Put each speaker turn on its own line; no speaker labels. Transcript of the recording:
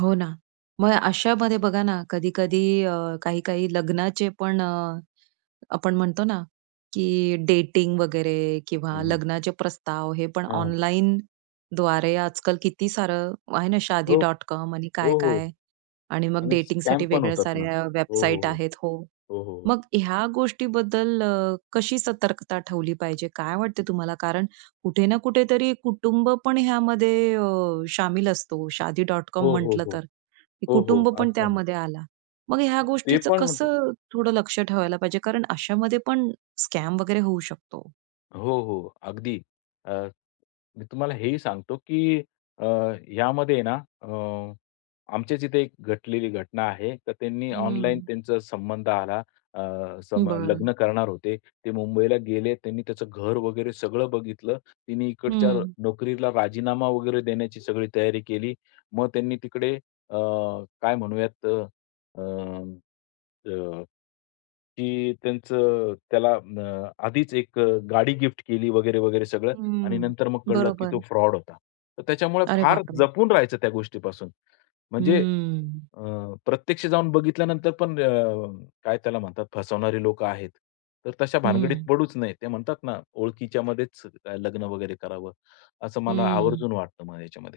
हो ना. मग अशामध्ये बघा ना, कधी-कधी अ, काही-काही लग्नाचे पण अ, आपण म्हणतो ना, की डेटिंग वगैरे
हं,
किंवा
हं.
लग्नाचे प्रस्ताव हे पण
हां.
ऑनलाईनद्वारे आजकाल किती सारं आहे ना,
हो.
Shaadi.com आणि
हो, हो.
काय-काय आणि मग
आणि स्कॅम
डेटिंगसाठी
पण
वेगळ्या
होतात ना.
साऱ्या
हो,
वेबसाईट
हो.
आहेत हो.
हो, हो. हो, हो.
मग ह्या गोष्टीबद्दल अ, कशी सतर्कता ठेवली पाहिजे? काय वाटतं तुम्हाला? कारण कुठे ना कुठेतरी कुटुंबपण ह्यामध्ये अ, शामिल असतो. Shaadi.com
हो, हो,
म्हंटलं
हो.
तर
हो, हो.
कुटुंबपण
आज पण.
त्यामध्ये आलं. मग ह्या
ते
गोष्टीच
पण होत
कसं थोडं लक्ष ठेवायला पाहिजे? कारण अशामध्ये पण स्कॅम वगैरे होऊ शकतो.
हो, हो. अगदी. अ, मी तुम्हाला हेही सांगतो की अ, यामध्ये ना अ, आमच्या इथे एक घटलेली घटना आहे. तर त्यांनी ऑनलाईन
हं.
त्यांचा संबंध आला. अ, संब
बरं.
लग्न करणार होते. ते मुंबईला गेले. त्यांनी त्याचं घर वगैरे सगळं बघितलं. तिने इकडच्या
हं.
नोकरीला राजीनामा वगैरे देण्याची सगळी तयारी केली. मग त्यांनी तिकडे अ, काय म्हणूयात अ, अ, अ, की त्यांचं त्याला अ, आधीच 1 अ, गाडी गिफ्ट केली वगैरे, वगैरे सगळं आणि
हम्म.
नंतर मग कळलं की तो
बरोबर.
फ्रॉड होता. तर त्याच्यामुळे
अरे
फार
बापरे!
जपून राहायचं त्या गोष्टीपासून. म्हणजे
हम्म.
अ, प्रत्यक्ष जाऊन बघितल्यानंतर पण अ, काय त्याला म्हणतात फसवणारे लोकं आहेत. तर तशा भानगडीत
हं.
पडूच नयेत. ते म्हणतात ना, ओळखीच्या मध्येच लग्न वगैरे करावं. असं मला
हं.
आवर्जून वाटतं मग याच्यामध्ये.